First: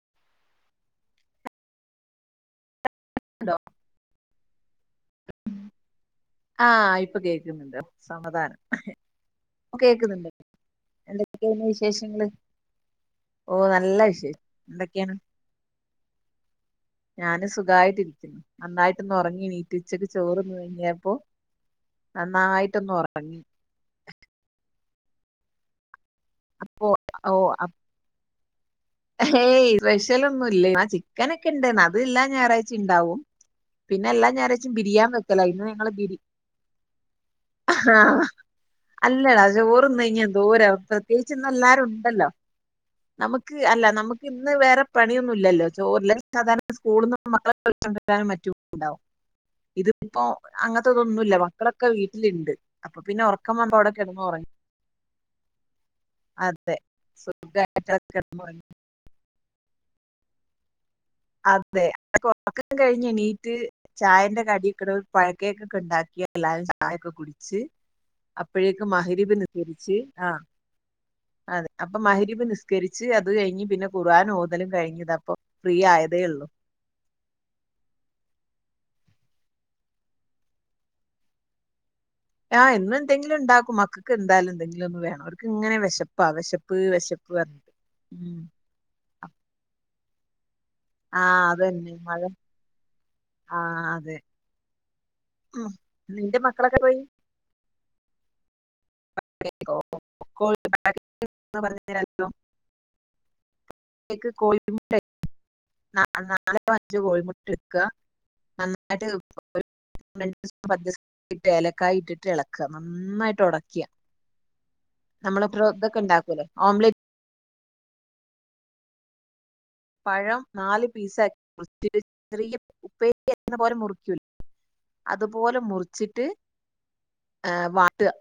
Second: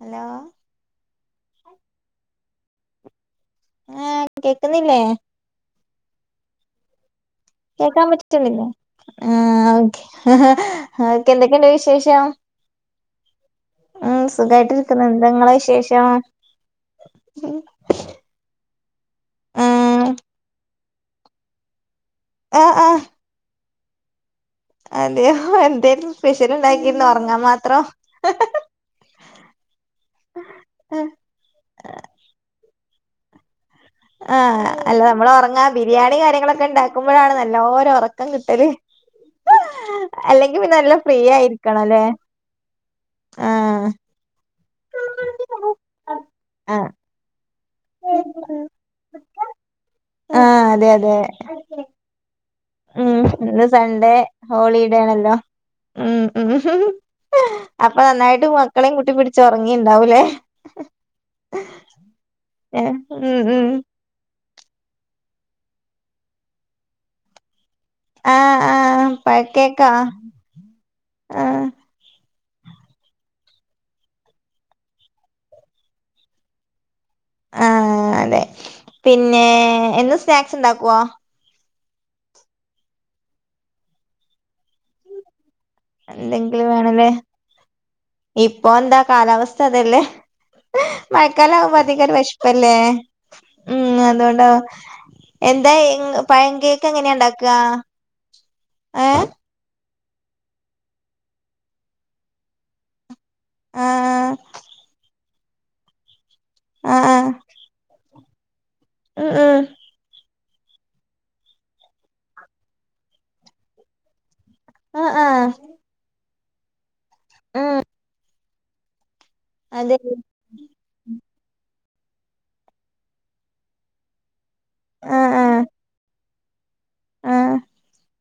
Hello കേക്ന്നുണ്ടോ? ഏ കേക്ക്‌ന്നില്ലേ? ഉം ആ ഇപ്പ കേക്ക്‌- കേക്കാൻ പറ്റ്ണില്ലെ ആഹ് ഇപ്പൊ ഓകെ കേൾക്കുന്നുണ്ട് ഹ ഹാ എന്തൊക്കെയാണ് എന്തൊക്കെയ്ണ്ട് വിശേഷങ്ങള് വിശേഷം. ഓ നല്ല ഉം വിശേഷം സുഖായ്ട്ടിരിക്കുണു എന്തൊക്കെയാണ് എന്തഇങ്ങളെ വിശേഷം. ഞാന് ഉം സുഖായിട്ട് ഇരിക്കുന്നു നന്നായിട്ട് ഇന്ന് ഒറങ്ങി നീറ്റ് ഉച്ചക്ക് ചോറ്ന്ന് കഴിഞ്ഞപ്പോ. ആഹ് ആഹ് നന്നായിട്ടൊന്നൊറങ്ങി. അതെയോ എന്തേലും സ്പെഷ്യല് ഇണ്ടാക്കിന്നൊറങ്ങാൻ മാത്രം. ഹേയ് സ്പെഷ്യൽ ഒന്നുംല്ല എന്നാ ചിക്കനൊക്കെ ഇണ്ടന്ന് അതെല്ലാ ഞായറാഴ്ച്ചേ ഇണ്ടാവും. ആഹ അല്ല നമ്മള് ഉറങ്ങാ ബിരിയാണി ബിരി കാര്യങ്ങളൊക്കെ ഇണ്ടാക്കുമ്പഴാണ് ആഹ് നല്ലോരൊറക്കം കിട്ടല്. അല്ലടാ ചോറ്ന്നെയ്ഞ്ഞ അല്ലെങ്കി എന്തോര പിന്നെ [inaudible] നല്ല ഫ്രീ പെയ്ച്ച് ആയിരിക്കണം അല്ലേ ഇന്നെല്ലാരുണ്ടല്ലൊ ന്നമ്ക്ക് എല്ലാ ആഹ് ന്നമ്ക്- ഇന്ന് വേറെ പണിയൊന്നുല്ലല്ലോ ചോറില ഇല്ലെങ്കിൽ സാധാരണ സ്കൂള്ന്ന് മക്കളെ- വിളിച്ചോണ്ടെരാനും മറ്റു ഉണ്ടാവും ആഹ് ഇതിപ്പോ ആഹ് അതെ അങ്ങൻത്തെ അതെ ഇതൊന്നുല്ല മക്കളെ. ഒക്കെ വീട്ടില്ണ്ട്. ഉം ഇന്ന് സൺഡേ ഹോളിഡേ ആണല്ലോ? ഉം ഉ ഹ് അതെ ഹ് അപ്പ നന്നായിട്ട് കിടന്നുറങ്ങി മക്കളെയും കൂട്ടിപ്പിടി- ചൊറങ്ങിണ്ടാവുല്ലേ. അതെ അ കൊറക്കം ഉം കഴിഞ്ഞെണീറ്റ്. ഉം ചായന്റെ കടിക്ക്‌ട് പഴക്കേക്കൊക്കെ ഇണ്ടാക്കിയ എല്ലാവരും ചായൊക്കെ കുടിച്ചു. ആഹ് അപ്പൊഴേക്കും ആഹ് മഹ് രിബ് പഴക്കേക്കാ നിസ്കരിച്ച് ആ. ആഹ് അതെ അപ്പ മഹ് രിബ് നിസ്കരിച്ച് അത് കഴിഞ്ഞ് പിന്നെ കുർആൻ ഓതലും കഴിഞ് താ അപ്പൊ ഫ്രീ ആയത്. തേ ഉള്ളൂ ആ അതെ പിനെ എന്നും സ്നാക്സ് ഇണ്ടാക്കുവോ? ആഹ് എന്നും എന്തെങ്കിലും ഇണ്ടാക്കും മക്കക്ക് എന്തായാലും എന്തെങ്കിലും ഒന്ന് വേണം അവർക്ക് ഇങ്ങനെ വെഷ - വെശപ്പാ എന്തെങ്കിലും വെശപ്പ് വെശപ്പ് പറഞ്ഞിട്ട് ഉം. അതെന്താ കാലാവസ്ഥ അതല്ലേ. ഹ് ആ മഴക്കാലം ആകുമ്പോ അതന്നെ അധികൊരു മഴ വെഷപ്പല്ലേ ആ ഉം അതെ അതോണ്ടാ. ഉം. എന്താ ഏഇങ് നിന്റെ പഴം മക്കളൊക്കെ കേക്ക് പോയി എങ്ങനെയാ ഇണ്ടാക്കാ ഏ [unintelligible] ആഹ് കോഴിമു നാളെ അഞ്ച് ആഹ് ആഹ് കോഴിമുട്ട എടുക്ക ഉം ഉം [unintelligible] ന്ന്ട്ട് [unintelligible] ഇട്ട് ഏലക്കായ ഇട്ടിട്ട് ഇളക്കുക നന്നായിട്ട് ഉടക്കുക ആഹ് ആഹ് നമ്മളപ്പ ഇതൊക്കെ ഉണ്ടാക്കല്ലേ ഓംലറ്റ് മ്മ് പഴം നാല് പീസ് ആയി മുറിച് ചെറിയ ഉപ്പേരിക്ക് അറിയുന്ന പോലെ മുറിക്കൂല്ല ആഹ് അതുപോലെ ആഹ് മുറിച്ചിട്ട് ആഹ് വാട്ടുക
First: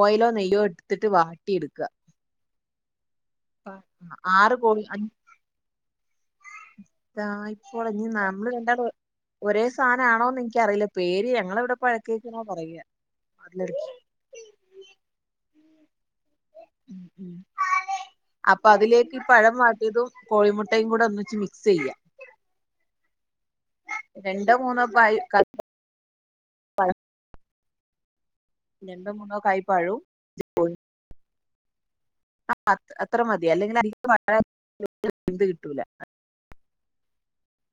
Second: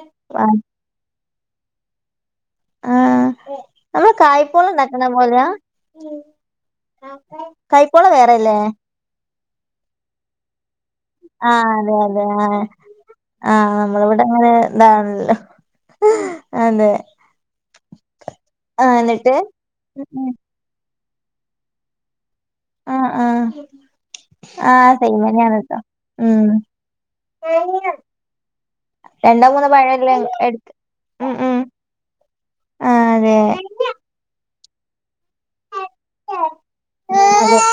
ഓയിലോ ആഹ് നെയ്യോ എടുത്തിട്ട് വാട്ടി എടുക്കുക ആഹ് ആറ് ബോളി അഞ്ചു കൊല ഉ അതാ ഇപ്പോൾ ഇനി നമ്മള് കണ്ടാ ഒരേ സാധനം ആണോന്ന് എനിക്കറിയില്ല പേര് ഞങ്ങള ആഹ് ഇവിടെപ്പോ അതെ അതെ പഴക്കക്കണ ആഹ് പറയ വട്ടടു ആഹ് നമ്മളിവിടെ അങ്ങനെ എന്താണല്ല ഉ ഉ അപ്പൊ ആഹ് അതിലേക്ക് ഈ എന്നിട്ട് പഴം മാറ്റിയതും കോഴിമുട്ടയും കൂടെ ഒന്നച്ച് മി ക്സ് ചെയ്യ ആഹ ആഹ മൂന്നോ ആഹ പായി സൈമനയാണതോ ഉം രണ്ടോ മൂന്നോ പഴ അല്ലെ എടുത്ത് ഉം ഉം ആഹ ആഹ് അത്ര അതെ മതി അല്ലെങ്കിൽ അധികം എന്ത് കിട്ടൂല ആഹ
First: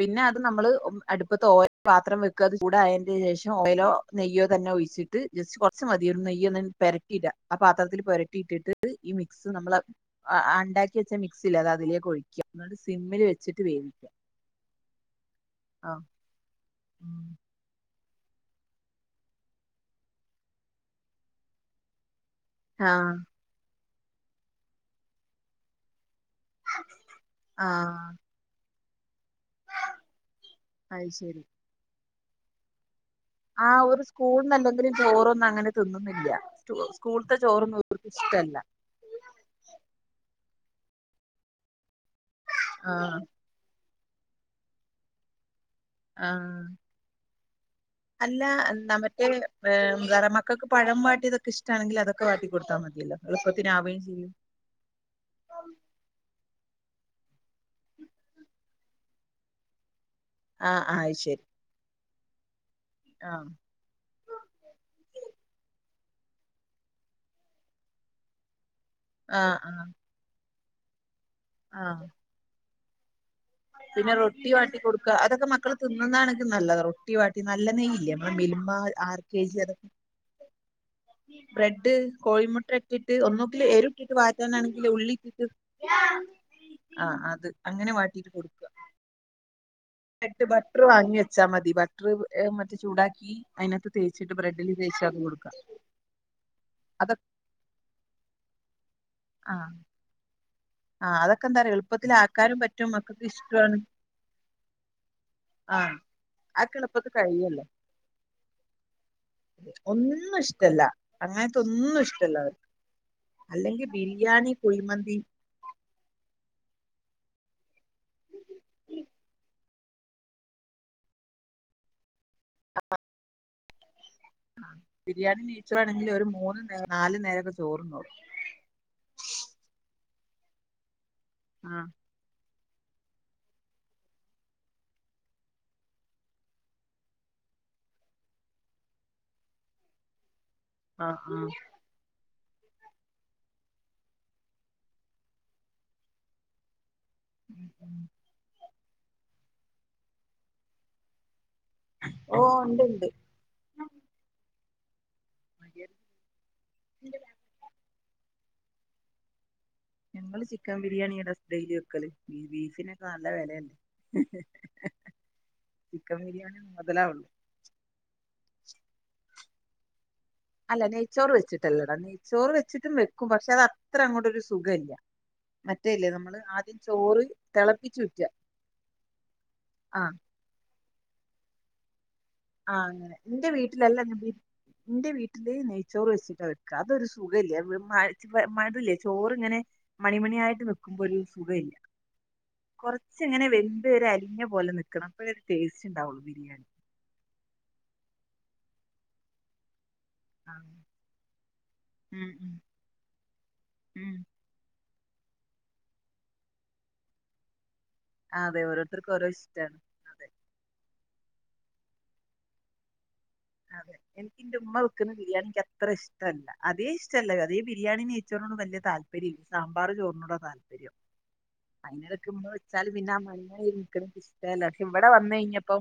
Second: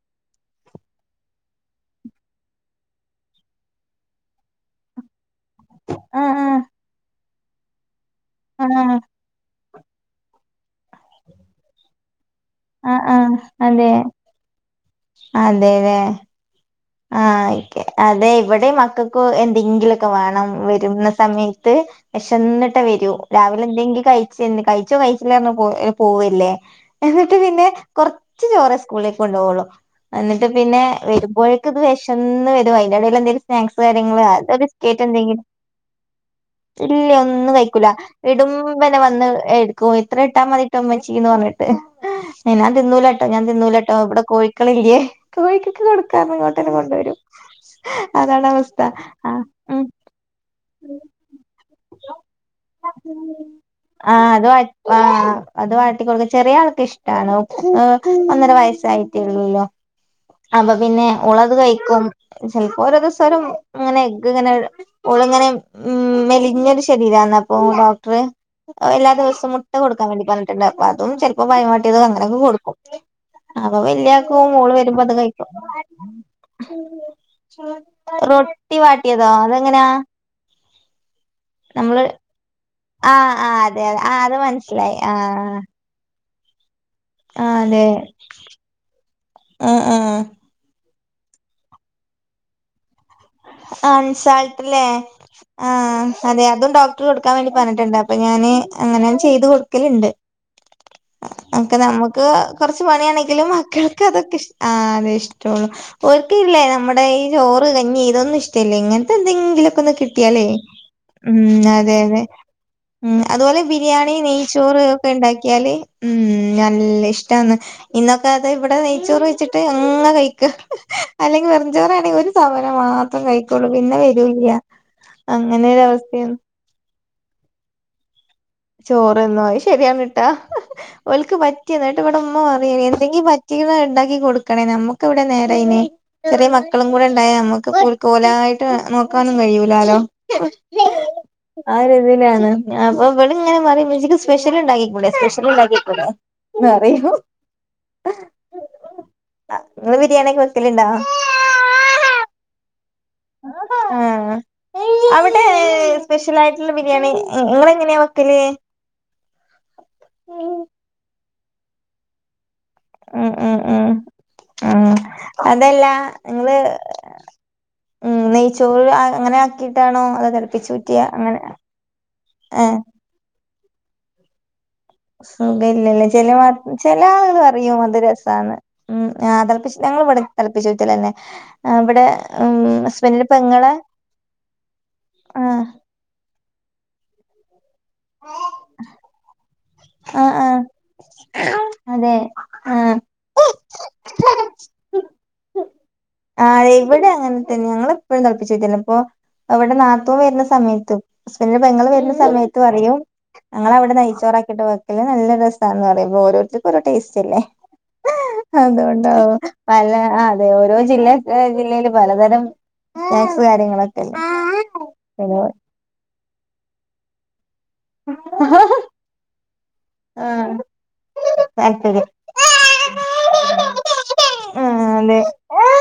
പിന്നെ അത് നമ്മള് അടുപ്പത്തെ ഓയിൽ പാത്രം വെക്ക ചൂട് അതിന് ശേഷം ഓയിലോ നെയ്യോ തന്നെ ഒഴിച്ചിട്ട് ജസ്റ്റ് കുറച്ചച്ച് മതിയൊ ആഹ് നെയ് ഒന് പെരട്ടിടാ ആ പാത്രത്തില്ൽ പരട്ടിയിട്ടിട്ട് ആഹ് ഈ മ മിക്സ് നമ്മള് ഉണ്ടാക്കി വെച്ചാ മിക്സി ഇല്ലെ അത് അതിലേക്ക് ഒഴിക്കുക എന്നിട്ട് ആഹ് സിമ്മിൽ വെച്ചിട്ട് വേവിക്കുക അതെതെ ആഹ് ആഹ ക്കെ അതെ ഇവിടെ മക്കൾക്ക് എന്തെങ്കിലുംഒക്കെ വേണം വരുന്ന സമയത്ത് വിശന്നിന്റെ വരൂ ആഹ് രാവിലെ എന്തെങ്കിലും കഴച്ച് കഴിച്ചോ കഴിച്ചിലെന്നു പോ പോവല്ലേ എന്നിട്ട് പിന്നെ ആഹ് കൊറച്ച് ചോറെ സ്കൂളിലേക്ക് കൊണ്ടു പോവൂള്ളു എന്നിട്ട് പിന്നെ അത് ശരി വരുമ്പോഴേക്ക് ഇത് വിശന്ന് വരും അതിന്റെ ഇടയിൽ എന്തേലും ആ സ്നാക്സ് ഒരു കാര്യങൾ സ്കൂളിന്ന് അത അല്ലെങ്കിലും ബിസ്കേറ്റ് എന്തെങ്കിലും ചോറൊന്നും അങ്ങനെ തിന്നുന്നില്ല ഇല്ല സ്കൂളത്തെ ഒന്നും ചോറൊന്നും കഴിക്കൂല അവർക്ക് ഇടും ഇഷ്ടല്ല ഉനെ വന്ന് എടുക്കും ഇത്ര ഇട്ടാ മതിട്ടോ അമ്മച്ചീന്ന് പറന്നിട്ട് ന തിന്നൂല ആഹ് കേട്ടോ ഞാ നിന്നൂല കേട്ടോ ഇവിടെ കോഴിക്കളില്ലല്ലേ കോഴിക്കൊക്കെ കൊടുക്കാന് ആഹ് ഇങ്ങോട്ടന്നെ കൊണ്ട വരും അല്ല നമ്മറ്റേ ആ ഉം വറ മക്കൾക്ക് പഴം വാട്ടിയതൊക്കെ ഇഷ്ടമാണെങ്കിൽ അതൊക്കെ വാട്ടികോടുത്താൽ മതിയല്ലോ എളുപ്പത്തിനാവുകയും ചെയ്യും ആഹ് അത് വാട്ടിക്കൊടുക്ക ചെറിയ ആൾക്ക ഇഷ്ടം ണോ ഹ ഒന്നര വയസ്സായിട്ടേള്ല്ലോ അപ്പൊ ആഹ് ആഹ് പിന്നെ അത് ശരി ഉളത് കഴിക്കും ചിലപ്പോ ഓരോ ദിവസരും ആഹ് അങ്ങനെ എഗ്ഗ് ഇങ്ങനെ ഒളിങ്ങനെ ഉ മെലിഞ്ഞൊരു ശരീരന്ന അപ്പൊ ഡോക്ടർ എലദിവസം ആഹ് മുട്ട ആഹ് കൊടുക്കാൻ വേണ്ടി പറഞ്ഞിട്ടുണ്ട് അപ്പൊ അതും ചിലപ്പോ ഭയമാട്ടിയതും ആഹ് അങ്ങനെയൊക്കെ കൊടുക്കും അപ്പൊ പിന്നെ റോട്ടി വല്യാക്കും മോള് വാട്ടി വരുമ്പോ കൊടുക്കുക അത് അതൊക്കെ കഴിക്കും മക്കൾ തി ന്നണക്ക് നല്ലത് റോട്ടി വാട്ടി നല്ല നെയില്ലേ നമ്മ മിൽമ റൊട്ടി ആർ വാട്ടിയതോ കെ ജിക്ക അതെങ്ങനാ അതൊക്കെ ബ്രെഡ് നമ്മള് കോഴിമുട്ട ഇട്ടിട്ട് ആഹ് ആഹ് ഒന്നക്കില് അതെ അതെ എരിട്ടിട്ട് ആഹ് അത് വറ്റാനാണെങ്കിൽ മനസ്സിലായി ഉള്ളിട്ടിട്ട് ആഹ് ആഹ അത് ആഹ് അങ്ങനെ വാട്ടീട്ട് കൊടുക്കുക മ് മ്മ് ട്ട് ബട്ടർ വാങ്ങി വെച്ചാൽ മതി ബട്ടർ മറ്റേ ചൂടാക്കി ആ അതിനകത്ത് തേച്ചിട്ട് ബ്രെഡിൽ അൻസാൾട്ടല്ലേ തേച്ച് അത് കൊടുക്കാം ആഹ അതെ അതും ഡോക്ടർ അതൊ കൊടുക്കാൻ വേണ്ടി പറഞ്ഞിട്ടുണ്ട് അപ്പൊ ഞാന് അങ്ങനെ ചെയ്ത് ആ കൊടുക്കലുണ്ട് ആ അതൊക്കെ എന്താ പറയാ ഒക്കെ എളുപ്പത്തിൽ നമ്മുക്ക് ആക്കാനും കൊർച്ച് പറ്റും മക്കൾക്ക് പണിയാണെങ്കിലും ഇഷ്ടമാണ് മക്കൾക്ക് അതൊക്കെ ഇഷ് ആഹ് അതെ ഇഷ് ആ [unintelligible] ഓൽക്ക് ഇല്ലേ അതൊക്കെ നമ്മുടെ എളുപ്പത്തിൽ ഈ കഴിയല്ലോ ചോറ് കഞ്ഞി ഇതൊന്നും ഇഷ്ടല്ലേ ഇങ്ങൻത്തെ എന്തെങ്കിലും ക്കൊന്ന് ഒന്നും കിട്ടിയാലേ ഇഷ്ടല്ല ഉം അങ്ങനത്തെ അതെ ഒന്നും അതെ ഇഷ്ടല്ല അവർക്ക് ഉം അതുപോലെ അല്ലെങ്കിൽ ബിരിയാണി നെയ്ച്ചോറ് ഒക്കെ കുഴിമന്തി ഉണ്ടാക്കിയാല് ഉം നല്ല ഇഷ്ടാന്ന് ഇന്നൊക്കെ അത് ഇവിടെ നെയ്ച്ചോറ് വെച്ചിട്ട് അങ്ങെ കഴിക്കാ അല്ലെങ്കി വെറുഞ്ചോറാണെങ്കി ഒരു തവണ മാത്രം കഴക്കൊള്ളൂ പിന്നെ വരൂല്ല ബിരിയാണി നെയ്ച്ചോറാണെങ്കിൽ ഒരു അങ്ങനെരവസ്ഥയാണ് മൂന്ന് നേരം നാല് നേരൊക്കെ ചോറന്നോളു ചോറ്ന്നോ അത്‌ ശരിയാണ് ട്ടാ ഓൽക്ക് പറ്റിയ ആ ന്നട്ട്ങ്ങട്ടും മ്മ പറിയേയ്നി എന്തെങ്കിലും പറ്റീക്ക്ണ ഉണ്ടാക്കി കൊടുക്കണേ നമ്മുക്ക് ഇവിടെ നേരയ്നി ചെറിയ മക്കളും കൂടെണ്ടായ നമ്മുക്ക് ഓൽക്ക് ഓലായിട്ട് നോക്കാനും കഴിയൂലാലോ അഹ് ആഹ് ആ രീതിലാണ് ഞ്ഞാ അപ്പം ഇവളിങ്ങനെ പറിം മ്മച്ചിക്ക് സ്പെഷ്യലിണ്ടാക്കിക്കൂടെ സ്പെഷ്യല്ണ്ടാക്കിക്കൂടെന്ന് പറിയും ഉം ഉം അഹ് ങ്ങള് ബിരിയാണിയൊക്കെ വെക്കലിണ്ടോ? ഓഹ് ണ്ട്ണ്ട് ആഹ് അവിടെ സ്പെഷലായ്ട്ടിള്ള ബിരിയാണി ഇങ്ങളെങ്ങനെയാ വെക്കല്? ഞങ്ങള് ചിക്കം ബിരിയാണിയാട ഡെയിലി വെക്കല് ഈ ബീഫിനെ നല്ല ഉം ഉം വെലേല്ലേ ഉം ഉം അതല്ല ചിക്കം നിങ്ങള് ബിരിയാണി മൊതലാവുള്ളൂ. ഉം നെയ്ച്ചോറ് അങ്ങനെ ആക്കിയിട്ടാണോ അതൊ തൾ അല്ല നെയ്ച്ചോറ് വെച്ചിട്ടല്ലടാ നെയ്ച്ചോറ് ഏഹ് വെച്ചിട്ടും വെക്കും പക്ഷേ അത് അത്ര അങ്ങോട്ടൊരു സുഖല്ല്യ. സുഖല്ല്യലേ ചെലവാ ചെല ആള്കള് പറിയും അത് തിളപ്പിച്ചൂറ്റുക രസാന്ന്. ഉം ആഹ് ‌തൾപ്പിച്ച് ഞങ്ങൾ ആഹ് ഇവിടെ തൾപ്പിച്ചൂറ്റലന്നെ ആഹ് വടെ ആഹ് അങ്ങനെ ഇന്റെ വീട്ടിലല്ല ഞാൻ ബീ ഇന്റെ വീട്ടില് ആഹ് നെയ് ചോറ് വെച്ചിട്ടാ വെക്കാ അതൊരു സുഖല്ല്യ മഴ് മഴ്തില്ലേ ചോറ്ങ്ങനെ ആഹ് ആഹ് മണിമണിയായിട്ട് നിക്കുമ്പോ ഒരു സുഖല്ല്യ അതെ ആഹ് കൊറച്ചിങ്ങനെ വെന്ത് ഒരു അലിഞ്ഞ പോലെ നിക്കണം അപ്പയേ ടേസ്റ്റ്ണ്ടാവുള്ളു. ആഹ് ഇവിടെ അങ്ങൻതന്നെ ഞങ്ങളെപ്പയും തൾപ്പിച്ചൂറ്റ്യന്നെ ഇപ്പൊ ഇവടെ നാ ത്തൂൻ വെര്ന ആഹ് സമയത്തും ഹസ്ബന്റിന്റെ പെങ്ങള് വെര്ന്ന ഉം ഉം സമയത്ത് പറയും ഞങ്ങളവിടെ ഉം നെയ്ച്ചോറാ ക്കിട്ട് വെക്കല് നല്ല രസാന്ന് പറിയും പോ ഓരോത്തര്ക്കും ഓരോ ടേസ്റ്റല്ലേ. അതെ ഓരോരുത്തർക്കും ഓരോ അത്കൊണ്ടാവും ഇഷ്ടാണ് പല അതെ ഓരോ ജില്ലക ജില്ലയിലും പലതരം സ്നാക്സ് കാര്യങ്ങളൊക്കെല്ലെ ചെലോ അത്രഇഷ്ടല്ല ആദ്യേഷ് ഷ്ട്ടല്ല അദ്യേ ഈ ബിരിയാണി നെയ്ച്ചോറിനോട് വല്യ താൽപര്യല്ല സാമ്പാറ് ചോറിനോടാ ആഹ് താല്പര്യം. താല്പര്യം അയിനെടക്ക്മ്മ വെച്ചാല് പിന്നാ മഞ്ഞളിരിക്കണേക്കിഷ്ട്ടേല്ല പക്ഷേ ആഹ് ഇവടെ അതെ വന്നയ്ഞ്ഞപ്പം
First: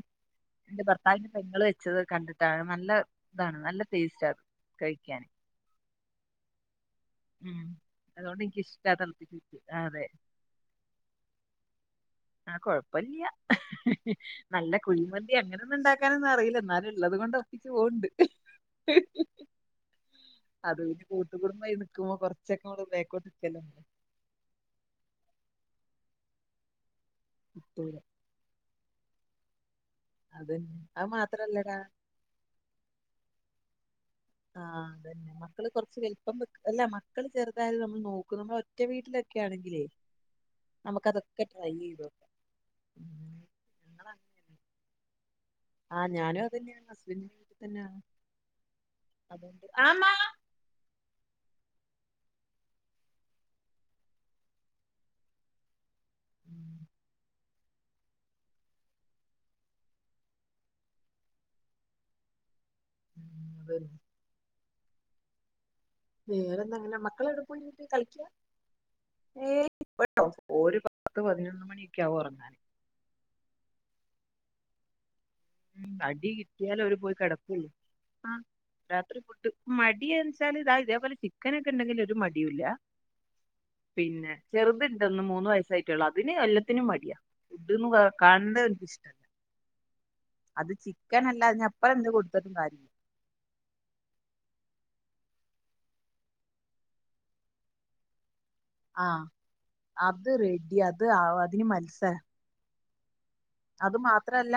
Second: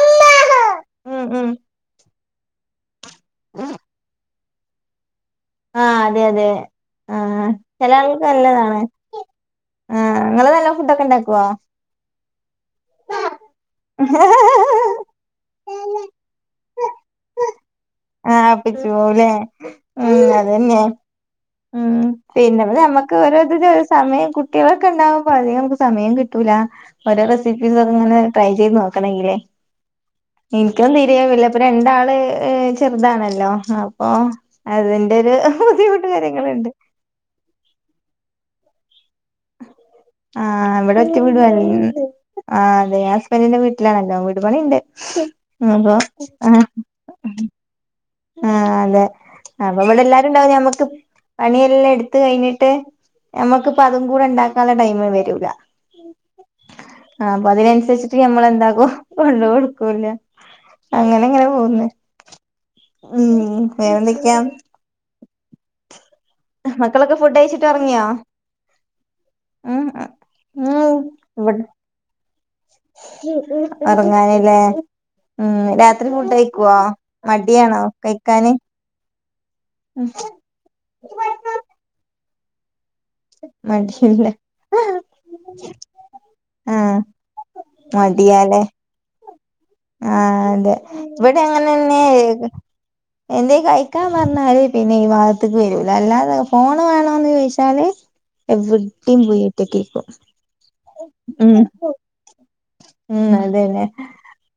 ഇന്റെ ഉം ഭർത്താവിന്റെ ഉം പെങ്ങള് വെച്ചത് കണ്ടിട്ടാണ് നല്ലതാണ് നല്ല ടേസ്‌റ്റാത് കഴിക്കാന്. ആഹ് അതെ അതെ ആഹ് ഉം. ചെല ആൾകൾക്ക് അതുകൊണ്ട് എനിക്ക് നല്ലതാണ് ഇഷ്ടാ തിളപ്പിച്ച് അതെ ആഹ് ഇങ്ങള് നല്ല ഫുഡൊക്കെ ഉണ്ടാക്കോ? ആഹ് കൊഴപ്പല്ല്യ നല്ല കുഴിമന്തി അങ്ങനൊന്നുംണ്ടാക്കാനൊന്നും അറിയില്ല ന്നാലും ഇള്ളത് കൊണ്ട് ഒപ്പിച്ച് പോവ്ണ്ട് ആഹ് ഒപ്പിച്ചു പോവുലേ ഉം അതന്നെ കൂട്ടുകുടുംബ ഉം പിന്നെപ്പ ഞമ്മക്ക് ഓരോത്തിനൊരു സമയം കു കുട്ടികളൊക്കെണ്ടാവുമ്പ അതിക് കുട്ട്യാളൊക്കെ ഉണ്ടാവുമ്പോ അധികം നമുക്ക് സമയം കിട്ടൂല ഓരോ കിട്ടൂല റെസിപ്പീസൊക്കങ്ങനെ ട്രൈ ചെയ്ത് നോ ക്കണെങ്കിലേ അതന്നെ. ഇൻക്കും അത് തിരിയാവില്ല ഇപ്പ മാത്രല്ലടാ രണ്ടാള് ഏഹ് ചെറുതാണല്ലോ ആപ്പൊ ആഹ് അതന്നെ മക്കള് കൊറച്ച് വെൽപ്പം വെക്കു എല്ല മക്കള് ചെറുതായാലും നമ്മൾ നോക്കും നമ്മൾ ഒറ്റ വീട്ടിലൊക്കെ ആണെങ്കിലേ ആഹ് ഇവടെ ഒറ്റ നമുക്കതൊക്കെ വീടും ട്രൈ ചെയ്ത് [unintelligible] നോക്കാം. ആഹ് അതെ ഉം ഹസ്ബന്റിന്റെ വീ ഞങ്ങള ല്ലാണല്ലോ വീട് പണിണ്ട് അപ്പൊ ആഹ് ഞാനും ആഹ് അതന്നെയാണ് ഹസ്ബന്റിന്റെ വീട്ടി തന്നാ ആഹ് അതെ അപ്പൊവിടെ എല്ലാരുണ്ടാവും ഞമ്മക്ക് പണിയെല്ലാം എടുത്ത് കയിഞ്ഞിട്ട് ഞമ്മക്കിപ്പം അതും കൂടെണ്ടാക്കാള്ള ടൈമ് വെരൂല ഊം അപ്പൊ അതിനൻസരിച്ചിട്ട് ഞമ്മളെന്താക്കും കൊണ്ട്കൊടുക്കൂല്ല അങ്ങനെ അങ്ങനെ പോകുന്ന് ഉം വേറെന്തെക്ക്‌യാ? വേറെന്താങ്ങനെ മക്കളൊക്കെ ഫുഡ് മക്കളെവിടെ കഴിച്ചിട്ട് പോയിന്നട്ട് ഒറങ്ങിയോ കളിക്ക്യാ? ഏയ് ഉം ഓരോ ഓരു ഉം പത്ത് പതിനൊന്ന് മണിയൊക്കെയാവും ഒറങ്ങാന്. ഒറങ്ങാനിലേ ഉം രാത്രി അടി ഫുഡ് കഴിക്കോ കിട്ടിയാലേ ഓര് പോയി കെടക്കൊള്ളൂ. മടിയാണോ ആഹ് കഴിക്കാന് രാത്രി ഫുഡ് മടിയെച്ചാൽ ഇതാ ഇതേപോലെ ചിക്കൻ ഒക്കെ ഉണ്ടെങ്കിൽ ഒരു മടിയുല്ല [unintelligible] പിന്നെ ചെറുതുണ്ട് ഒന്ന് മൂന്ന് വയസ്സായിട്ടള്ളൂ. അതിന് എല്ലത്തിനും ആഹ് മടിയാ ഫുഡ് മടിയാലേ [unintelligible] ആഹ് അതെ ചിക്കൻ അല്ല ഇവിടെ അതിനപ്പുറം അങ്ങനെന്നെ എന്ത് ഏത് കൊടുത്തിട്ടും കാര്യമില്ല എന്തേലും കഴിക്കാൻ പറഞ്ഞാല് പിന്നെ ഈ ഭാഗത്തേക്ക് വരൂല്ല അല്ലാതെ ഫോണ് വേണോന്ന് ചോദിച്ചാല് എവിടെയും ആഹ് പോയി ഒറ്റക്ക് ഇരിക്കും അത് റെഡി അത് ആ- ഉം അതിന് മത്സരം ഉം [unintelligible] അത് മാത്രല്ല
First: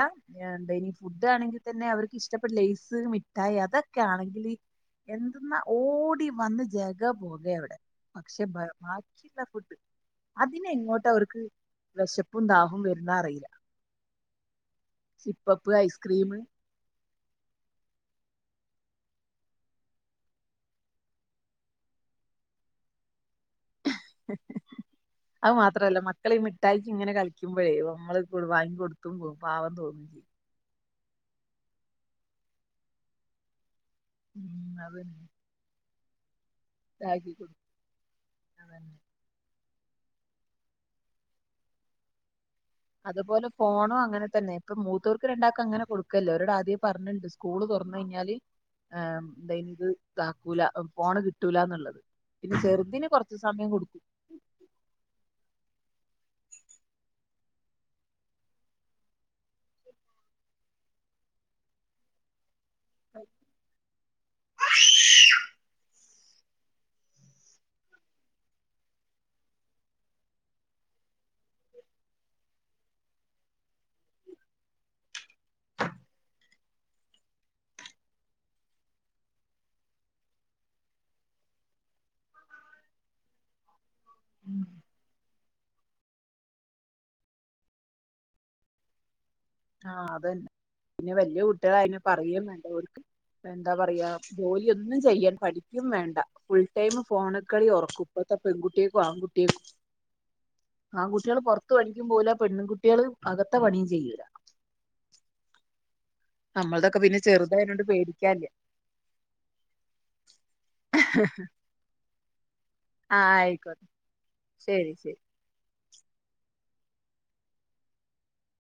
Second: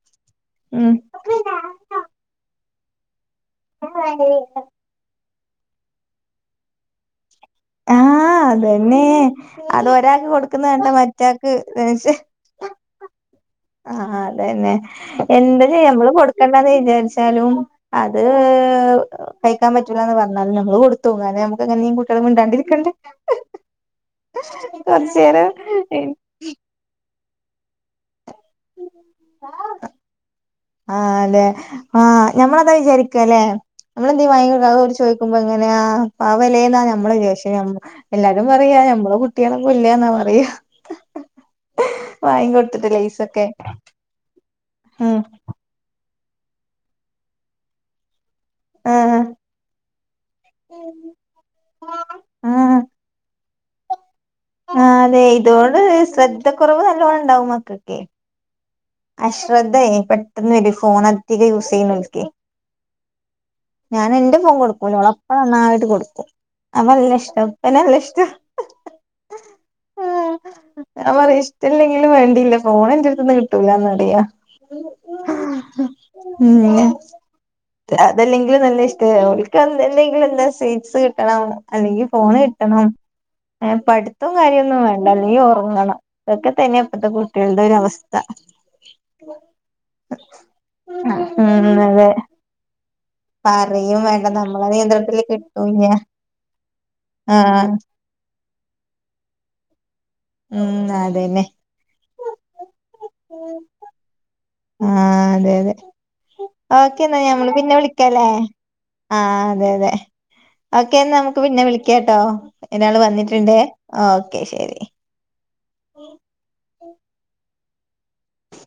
എന്ത് ഉം ഫുഡ് ആണെങ്കിൽ തന്നെ അവർക്ക് ഇഷ്ടപ്പെട്ട ലേസ് മിഠ് മിഠായി അതൊക്കെയാണെങ്കിൽ എന്തെന്നാ ഓടി വന്ന് ജഗപൊക ഇവിടെ ആഹ് പക്ഷെ ബാ അതന്നെ ബാക്കിയുള്ള ഫുഡ് അത് ഒരാൾക്ക് കൊടുക്കുന്ന അതിന് കണ്ട എങ്ങോട്ട അവർക്ക് മറ്റാക്ക് ദേഷ്യ വിശപ്പ് പ്പും ദാഹവും വരുന്ന അറിയില്ല ആഹ് ആഹ് അതന്നെ എന്താ സിപ്പപ്പ് ചെയ്യാ നമ്മള് ഐസ്ക്രീം കൊടുക്കണ്ടന്ന് വിചാരിച്ചു ച്ചാലും അത് കഴിക്കാൻ പറ്റില്ല എന്ന് പറഞ്ഞാലും ഞമ്മൾ കൊടുത്തു പോകും കാരണം നമുക്കെങ്ങനെയും കുട്ടികള് മിണ്ടാണ്ട് വിളിക്കണ്ട് കൊർചേരം മക്കളെ ഈ മിഠായിക്ക് ഇങ്ങനെ കഴിക്കുമ്പഴേ നമ്മള് വാങ്ങി കൊടുത്തും പോകും പാവം തോന്നും ആഹ് ലേ ആഹ് നമ്മളതാ വിചാരിക്ക അല്ലേ ഉം നമ്മളെന്തേലും [unintelligible] അതന്നെ ചോദിക്കുമ്പോ അങ്ങനെയ ആ പാവലേന്നാ നമ്മള് [unintelligible] ഇതാക്കി പക്ഷെ കൊടുക്ക എല്ലാരും പറയാ അതന്നെ ഞമ്മള് കുട്ടി കുട്ടികളെ [unintelligible] ന്നാ പറയാ വാങ്ങി കൊടുത്തിട്ടില്ല അതുപോലെ ഫോണും അങ്ങനെ തന്നെ ഇപ്പൊ ഉം മൂത്തവർക്ക് രണ്ടാക്കും അങ്ങനെ കൊടുക്കല്ലേ അവരോട് ആദ്യെ പറഞ്ഞിണ്ട് സ്കൂള് തുറന്ന് കഴിഞ്ഞാല് ആഹ് എന്ത് അയ്ന് ഇതാക്കൂല ഫോണ് കിട്ട കിട്ടൂല എന്നുള്ളത് പിന്നെ ആഹ് ചെറുതിന് കുറച്ച് സമയം കൊടുക്കും ആഹ് ലേ ഇതോണ്ട് ശ്രദ്ധക്കുറവ് നല്ലോണ്ണം ഉണ്ടാവും മക്കക്കെ അശ്രദ്ധയേ പെട്ടെന്ന് വരും ഫോൺ അധികം യൂസ് ചെയ്യുന്നവർക്കേ ഞാൻ എന്റെ ഫോൺ കൊടുക്കൂല്ല ഓളെ ഇപ്പ നന്നായിട്ട് കൊടുക്കും അവ നല്ല ഇഷ്ടം ഉപ്പനെ നല്ല ഇഷ്ടം. ആഹ് ഞാൻ പറയും ഇഷ്ട്ടില്ലെങ്കിലും വേണ്ടില്ല ഫോണ് എന്റെടുത്തൂന്ന് കിട്ട് കിട്ടൂലന്ന് എന്തെയ്യ ഉം ഇന്നെ? അതല്ലെങ്കിലും നല്ല ഇഷ്ടാ അവൾക്ക് എന്തെങ്കിലും എല്ലാ സീറ്റ്സ് കിട്ടണം അല്ലെങ്കി ഫോണ് കിട്ടണം ഏഹ് പഠിത്തം കാര്യോന്നും വേണ്ട അല്ലെങ്കി ഒറങ്ങണം. ഇതൊക്കെ തന്നെയാ ഇപ്പത്തെ കുട്ടികളുടെ ഒരു അവസ്ഥ. ആഹ് അത് തന്നെ പിന്നെ വല്യ ഉം കുട്ടികളായാൽ അതെ പറയെം വേണ്ട ഓൽക്ക് എന്താ പറയും പറയാ വേണ്ട നമ്മളെ ജോലിയൊന്നും നിയന്ത്രണത്തില് ചെയ്യാൻ പഠിക്കും കിട്ടൂല്ല വേണ്ട ഫുൾ ടൈം ഫോണിൽ ആഹ് കളി ഒറ കുപ്പത്തെ പെൺകുട്ട്യക്കും ആൺകുട്ട്യാക്കും ഉം ആൺകുട്ടികള് അതന്നെ പുറ പുറത്ത് പണിക്കും പോകൂല്ല പെണ്ണ് കുട്ടികൾ അകത്ത് പണിയും ചെയ്യൂല്ല. ആഹ് അതെ അതെ. നമ്മളതൊക്കെ ഓക്കെ എന്നാ പിന്നെ ഞമ്മള് പിന്നെ ചെറുതായനോണ്ട് വിളിക്കാല്ലേ പേടിക്കാല്ല ആഹ് അതെ അതെ. ഓക്കെ നമുക്ക് പിന്നെ വിളിക്കാട്ടോ എന്നാൾ ആ വന്നിട്ടുണ്ടേ ആയിക്കോട്ടെ ഓക്കെ ശെരി. ശരി ശരി ഉ ഉ [inaudible]